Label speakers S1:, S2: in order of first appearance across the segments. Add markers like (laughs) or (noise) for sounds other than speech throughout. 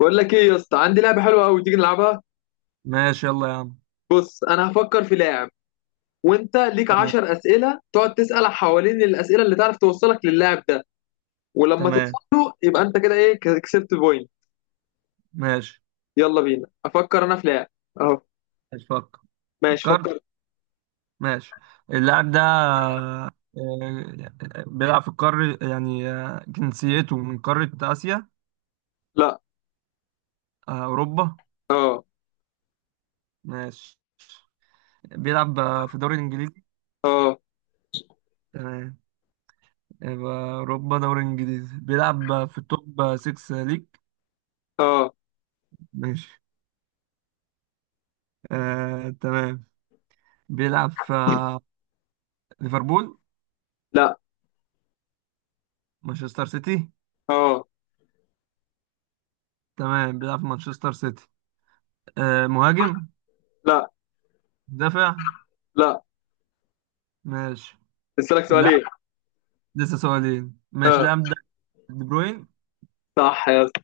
S1: بقول لك ايه يا اسطى؟ عندي لعبه حلوه قوي، تيجي نلعبها.
S2: ماشي يلا يا عم.
S1: بص انا هفكر في لاعب، وانت ليك
S2: تمام.
S1: 10 اسئله تقعد تسال حوالين الاسئله اللي تعرف توصلك للاعب ده. ولما توصل
S2: تمام.
S1: له يبقى انت كده ايه، كسبت بوينت.
S2: ماشي.
S1: يلا بينا، افكر انا في لاعب. اهو
S2: ماشي. فكر.
S1: ماشي
S2: فكرت.
S1: فكر.
S2: ماشي. اللاعب ده بيلعب في القارة يعني. جنسيته من قارة آسيا.
S1: لا.
S2: أوروبا.
S1: اه.
S2: ماشي. بيلعب في الدوري الإنجليزي.
S1: اه.
S2: تمام. يبقى أوروبا دوري إنجليزي بيلعب في التوب 6 ليج.
S1: اه.
S2: ماشي. تمام. بيلعب في ليفربول.
S1: لا.
S2: مانشستر سيتي.
S1: اه.
S2: تمام بيلعب في مانشستر سيتي. مهاجم.
S1: لا.
S2: مدافع.
S1: لا.
S2: ماشي.
S1: اسالك سؤالين.
S2: اللاعب لسه سؤالين ماشي
S1: اه
S2: اللاعب ده دي بروين.
S1: صح يا اسطى،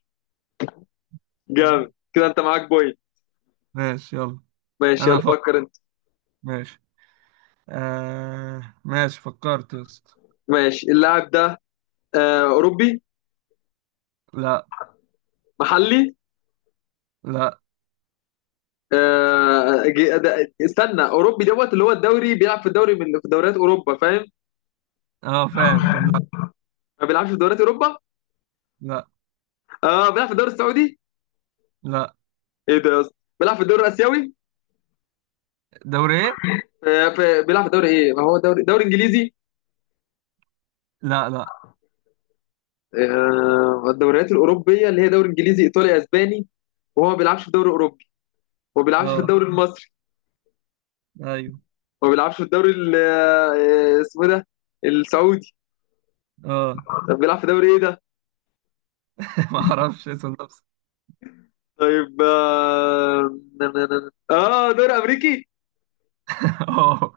S2: ايوه.
S1: جامد كده، انت معاك بوينت.
S2: ماشي يلا.
S1: ماشي
S2: انا
S1: يلا
S2: فكر.
S1: فكر انت.
S2: ماشي. آه ماشي فكرت يا اسطى.
S1: ماشي، اللاعب ده آه اوروبي؟
S2: لا.
S1: محلي؟
S2: لا.
S1: استنى، اوروبي دوت اللي هو الدوري، بيلعب في الدوري، من في دوريات اوروبا، فاهم؟
S2: اه فاهم فاهم لا.
S1: ما بيلعبش في دوريات اوروبا؟
S2: لا.
S1: اه بيلعب في الدوري السعودي؟
S2: لا.
S1: ايه ده يا اسطى؟ بيلعب في الدوري الاسيوي؟
S2: دوري ايه؟
S1: آه في، بيلعب في الدوري ايه؟ ما هو دوري انجليزي.
S2: لا. لا.
S1: آه الدوريات الاوروبيه اللي هي دوري انجليزي، ايطالي، اسباني. وهو ما بيلعبش في الدوري الاوروبي، ما بيلعبش في
S2: اه.
S1: الدوري المصري،
S2: ايوه.
S1: ما بيلعبش في الدوري اسمه إيه ده، السعودي.
S2: اه.
S1: طب بيلعب في دوري ايه ده؟
S2: (laughs) ما اعرفش اسم نفسي.
S1: طيب اه، دوري امريكي؟
S2: اه.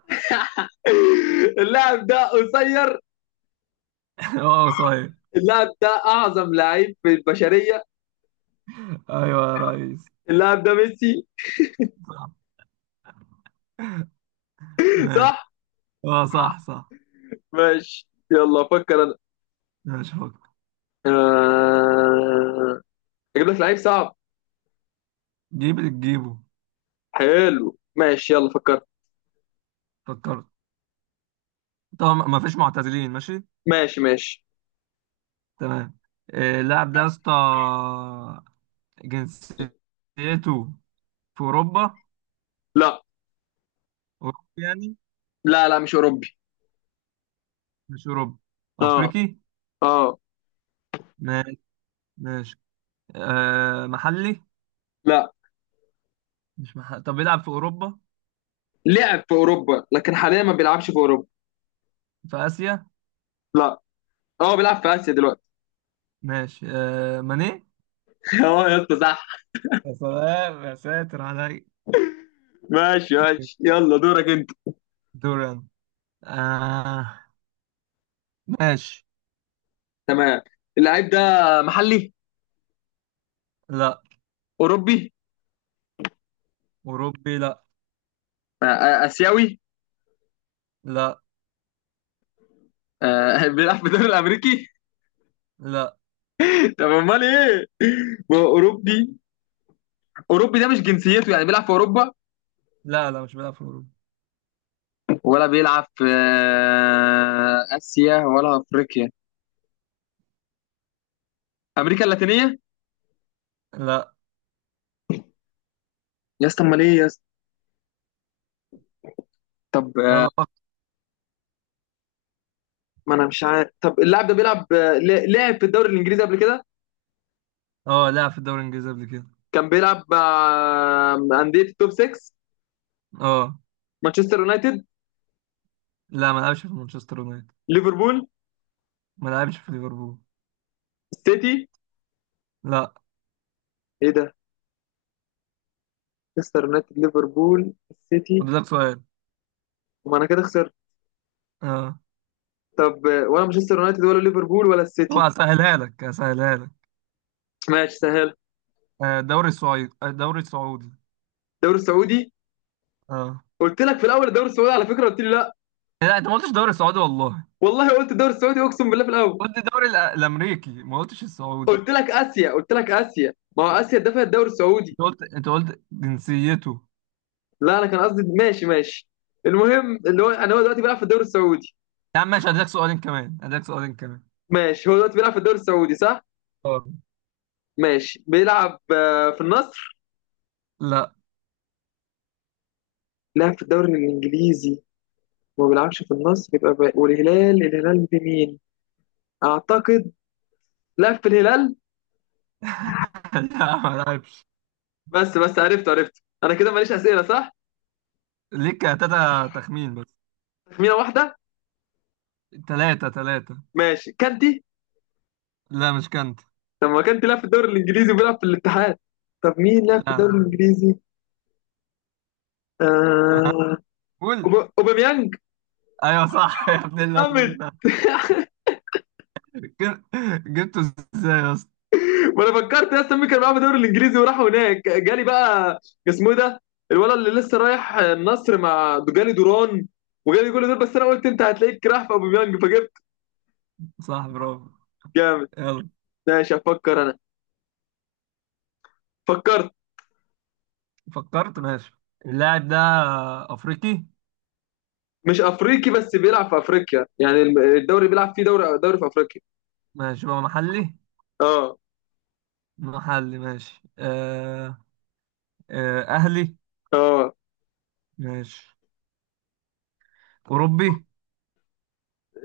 S1: اللاعب ده قصير؟
S2: اه (laughs) صحيح.
S1: اللاعب ده اعظم لعيب في البشريه؟
S2: ايوه يا ريس.
S1: اللاعب ده ميسي؟
S2: صح. ماشي.
S1: صح.
S2: اه صح صح.
S1: ماشي يلا فكر انا.
S2: ماشي فكر.
S1: آه، اجيب لك لعيب صعب.
S2: جيب اللي تجيبه.
S1: حلو ماشي، يلا فكرت.
S2: فكرت. طبعا ما فيش معتزلين. ماشي.
S1: ماشي ماشي.
S2: تمام. اللاعب ده يا اسطى جنسيته في أوروبا.
S1: لا
S2: أوروبي يعني.
S1: لا، لا مش اوروبي.
S2: مش أوروبي.
S1: اه.
S2: أفريقي.
S1: اه.
S2: ماشي. ماشي. أه محلي.
S1: لا،
S2: مش محلي، طب بيلعب في أوروبا؟
S1: لعب في اوروبا لكن حاليا ما بيلعبش في اوروبا.
S2: في آسيا.
S1: لا. اه بيلعب في اسيا دلوقتي.
S2: ماشي أه ماني.
S1: (laughs) اه يا اسطى صح.
S2: يا سلام يا ساتر علي.
S1: ماشي ماشي، يلا دورك انت.
S2: دوران. آه. ماشي.
S1: تمام، اللعيب ده محلي؟
S2: لا.
S1: اوروبي؟
S2: أوروبي لا.
S1: اسيوي؟
S2: لا.
S1: آه (laughs) بيلعب في الدوري الامريكي؟
S2: لا.
S1: (laughs) طب امال ايه؟ ما هو اوروبي، اوروبي ده مش جنسيته، يعني بيلعب في اوروبا.
S2: لا. لا، مش بيلعب في أوروبا.
S1: ولا بيلعب في اسيا، ولا افريقيا، امريكا اللاتينيه؟
S2: لا.
S1: يا اسطى امال ايه يا اسطى؟ طب آه،
S2: يلا فكر.
S1: ما انا مش عارف. طب اللاعب ده بيلعب لعب في الدوري الانجليزي قبل كده؟
S2: اه لعب في الدوري الإنجليزي قبل كده.
S1: كان بيلعب مع انديه التوب 6؟
S2: اه.
S1: مانشستر يونايتد؟
S2: لا، ما لعبش في مانشستر يونايتد.
S1: ليفربول؟
S2: ما لعبش في ليفربول.
S1: السيتي؟
S2: لا.
S1: ايه ده؟ مانشستر يونايتد، ليفربول، السيتي.
S2: فاضل لك سؤال.
S1: وما انا كده خسرت.
S2: اه.
S1: طب آه، ولا مانشستر يونايتد ولا ليفربول ولا
S2: طبعا
S1: السيتي؟
S2: هسهلها لك، هسهلها لك.
S1: ماشي سهل.
S2: الدوري السعودي، الدوري السعودي.
S1: الدوري السعودي؟
S2: اه.
S1: قلت لك في الاول الدوري السعودي، على فكره قلت لي لا.
S2: لا، انت ما قلتش الدوري السعودي والله.
S1: والله قلت الدوري السعودي، اقسم بالله، في الاول.
S2: قلت الدوري الامريكي، ما قلتش السعودي.
S1: قلت لك اسيا، قلت لك اسيا، ما هو اسيا دفع الدوري السعودي.
S2: انت قلت جنسيته.
S1: لا انا كان قصدي، ماشي ماشي. المهم اللي هو انا، هو دلوقتي بيلعب في الدوري السعودي.
S2: يا عم ماشي، هديلك سؤالين كمان، هديلك سؤالين كمان.
S1: ماشي، هو دلوقتي بيلعب في الدوري السعودي صح.
S2: اه.
S1: ماشي، بيلعب في النصر؟
S2: لا.
S1: لعب في الدوري الانجليزي، ما بيلعبش في النصر، يبقى بقى. والهلال، الهلال في مين؟ اعتقد لعب في الهلال.
S2: (laughs) لا، ما لعبش.
S1: بس عرفت، عرفت انا كده ماليش اسئله صح.
S2: ليك تلاتة تخمين بس.
S1: تخمينه واحده.
S2: تلاتة تلاتة.
S1: ماشي كانتي.
S2: لا مش كانت.
S1: طب ما كان بيلعب في الدوري الانجليزي وبيلعب في الاتحاد؟ طب مين لعب في
S2: لا.
S1: الدوري الانجليزي؟
S2: أه.
S1: آه،
S2: قول.
S1: اوباميانج.
S2: ايوه صح (laughs) يا ابن
S1: جامد.
S2: الذين. جب- جبته ازاي يا اسطى.
S1: ما انا فكرت يا اسطى مين كان معاه في الدوري الانجليزي وراح هناك، جالي بقى اسمه إيه ده، الولد اللي لسه رايح النصر، مع جالي دوران، وجالي كل دول، بس انا قلت انت هتلاقيك راح في اوباميانج فجبت.
S2: صح برافو.
S1: جامد.
S2: يلا.
S1: ماشي افكر انا. فكرت.
S2: فكرت. ماشي. اللاعب ده افريقي.
S1: مش افريقي، بس بيلعب في افريقيا، يعني الدوري بيلعب فيه، دوري في افريقيا.
S2: ماشي بقى محلي.
S1: اه.
S2: محلي ماشي. آه. آه اهلي.
S1: اه.
S2: ماشي. اوروبي.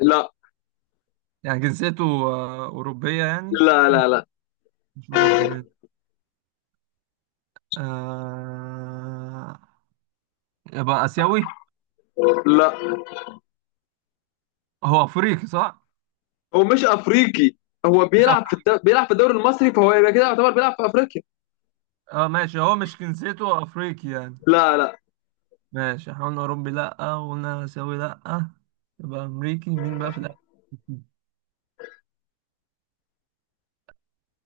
S1: لا.
S2: يعني جنسيته آه اوروبيه يعني.
S1: لا. لا. لا.
S2: مش اوروبي ماشي. آه. يبقى اسيوي.
S1: لا.
S2: هو افريقي صح.
S1: هو مش افريقي. هو
S2: مش
S1: بيلعب في
S2: افريقي.
S1: بيلعب في الدوري المصري، فهو يبقى كده يعتبر بيلعب في افريقيا.
S2: اه ماشي، هو مش جنسيته افريقي يعني.
S1: لا. لا.
S2: ماشي، احنا قلنا اوروبي لا، وقلنا اسيوي لا. يبقى امريكي؟ مين بقى في الاخر؟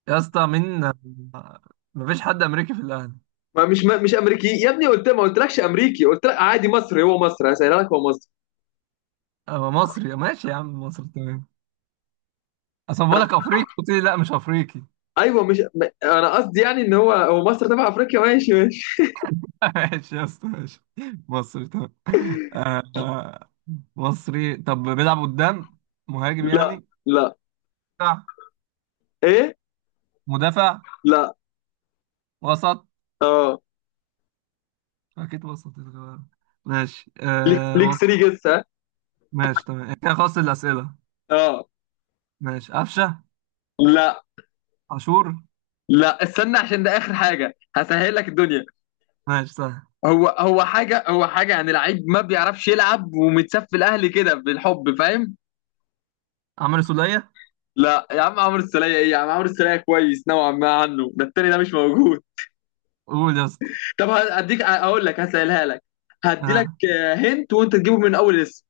S2: يا اسطى مين؟ مفيش حد امريكي في الاهلي.
S1: ما مش ما مش امريكي يا ابني، قلت ما قلتلكش امريكي، قلت لك عادي مصري، هو مصري، هسهلها لك، هو مصري.
S2: هو مصري ماشي يا عم، مصري تمام. اصل بقول لك افريقي، قلت لي لا مش افريقي.
S1: ايوه مش ما- انا قصدي يعني ان هو، هو مصر تبع افريقيا. ماشي ماشي.
S2: (laughs) ماشي يا اسطى ماشي. مصري تمام. آه، آه، مصري طب بيلعب قدام؟ مهاجم
S1: لا.
S2: يعني؟
S1: لا.
S2: دفاع.
S1: ايه؟
S2: مدافع.
S1: لا.
S2: وسط.
S1: اه.
S2: اكيد وسط. ماشي
S1: ليك
S2: آه
S1: ليك
S2: وسط.
S1: 3 جيس، ها.
S2: ماشي تمام إيه، كده خلصت الاسئله.
S1: اه.
S2: ماشي قفشه.
S1: لا.
S2: عاشور.
S1: لا استنى، عشان ده اخر حاجه، هسهل لك الدنيا.
S2: ماشي سهل.
S1: هو حاجه يعني، لعيب ما بيعرفش يلعب ومتساب في الاهلي كده بالحب، فاهم؟
S2: عمرو سوليه.
S1: لا يا عم، عمرو السولية ايه يا عم؟ عمرو السولية كويس نوعا ما عنه، ده التاني ده مش موجود.
S2: قول يا اسطى.
S1: (laughs) طب هديك، اقول لك، هسألها لك، هدي لك.
S2: اه.
S1: هنت وانت تجيبه من اول اسم.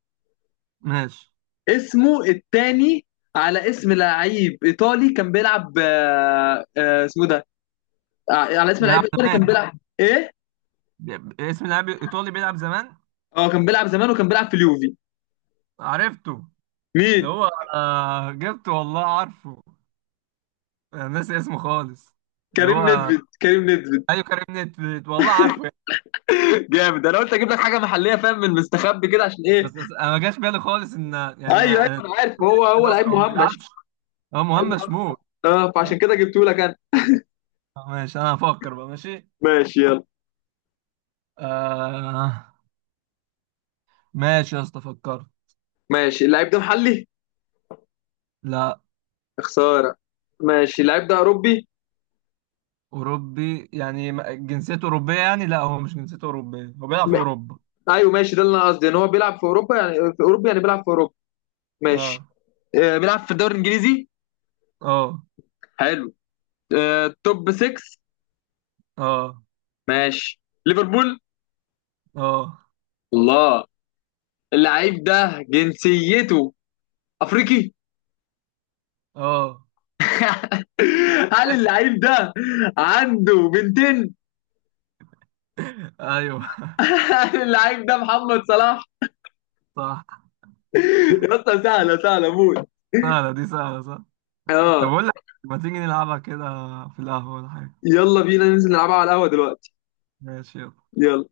S2: ماشي.
S1: اسمه التاني، على اسم لعيب ايطالي كان بيلعب، اسمه ده على اسم لعيب
S2: بيلعب
S1: ايطالي كان
S2: زمان.
S1: بيلعب. ايه؟
S2: اسم لاعب ايطالي بيلعب زمان.
S1: اه كان بيلعب زمان، وكان بيلعب في اليوفي.
S2: عرفته. اللي
S1: مين؟
S2: هو. آه جبته والله عارفه. انا ناسي اسمه خالص. اللي
S1: كريم
S2: هو.
S1: نيدفيد، كريم نيدفيد.
S2: ايوه كريم نيدفيد والله عارفه يعني.
S1: (laughs) جامد، انا قلت اجيب لك حاجه محليه فاهم من المستخبي كده، عشان ايه.
S2: بس انا ما جاش بالي خالص ان يعني
S1: ايوه ايوه انا عارف، هو
S2: نيدفيد
S1: هو لعيب
S2: اصلا هو ما بيلعبش.
S1: مهمش.
S2: هو
S1: لعيب
S2: مهمش
S1: مهمش،
S2: شمول.
S1: اه فعشان
S2: آه،
S1: كده جبته لك.
S2: ماشي انا هفكر بقى، ماشي.
S1: ماشي يلا.
S2: آه ماشي يا اسطى فكرت.
S1: ماشي، اللعيب ده محلي؟
S2: لا.
S1: يا خساره. ماشي، اللعيب ده اوروبي؟
S2: اوروبي يعني جنسيته اوروبيه يعني، لا هو مش جنسيته اوروبيه، هو بيلعب في
S1: م...
S2: اوروبا.
S1: ايوه ماشي، ده اللي انا قصدي، ان هو بيلعب في اوروبا، يعني في اوروبا، يعني بيلعب في اوروبا. ماشي.
S2: اه.
S1: آه بيلعب في الدوري الانجليزي.
S2: اه.
S1: حلو. آه توب 6.
S2: اه.
S1: ماشي. ليفربول؟
S2: اه.
S1: الله. اللعيب ده جنسيته افريقي؟
S2: اه
S1: (laughs) هل
S2: (laughs)
S1: اللعيب ده عنده بنتين؟
S2: ايوه (laughs)
S1: (laughs) هل اللعيب ده محمد صلاح؟
S2: صح.
S1: يا اسطى سهله، سهله موت.
S2: سهلة دي سهلة صح. طب
S1: اه.
S2: اقول لك، ما تيجي نلعبها كده في القهوة ولا حاجة؟
S1: يلا بينا ننزل نلعبها على القهوه دلوقتي.
S2: ماشي يلا.
S1: يلا.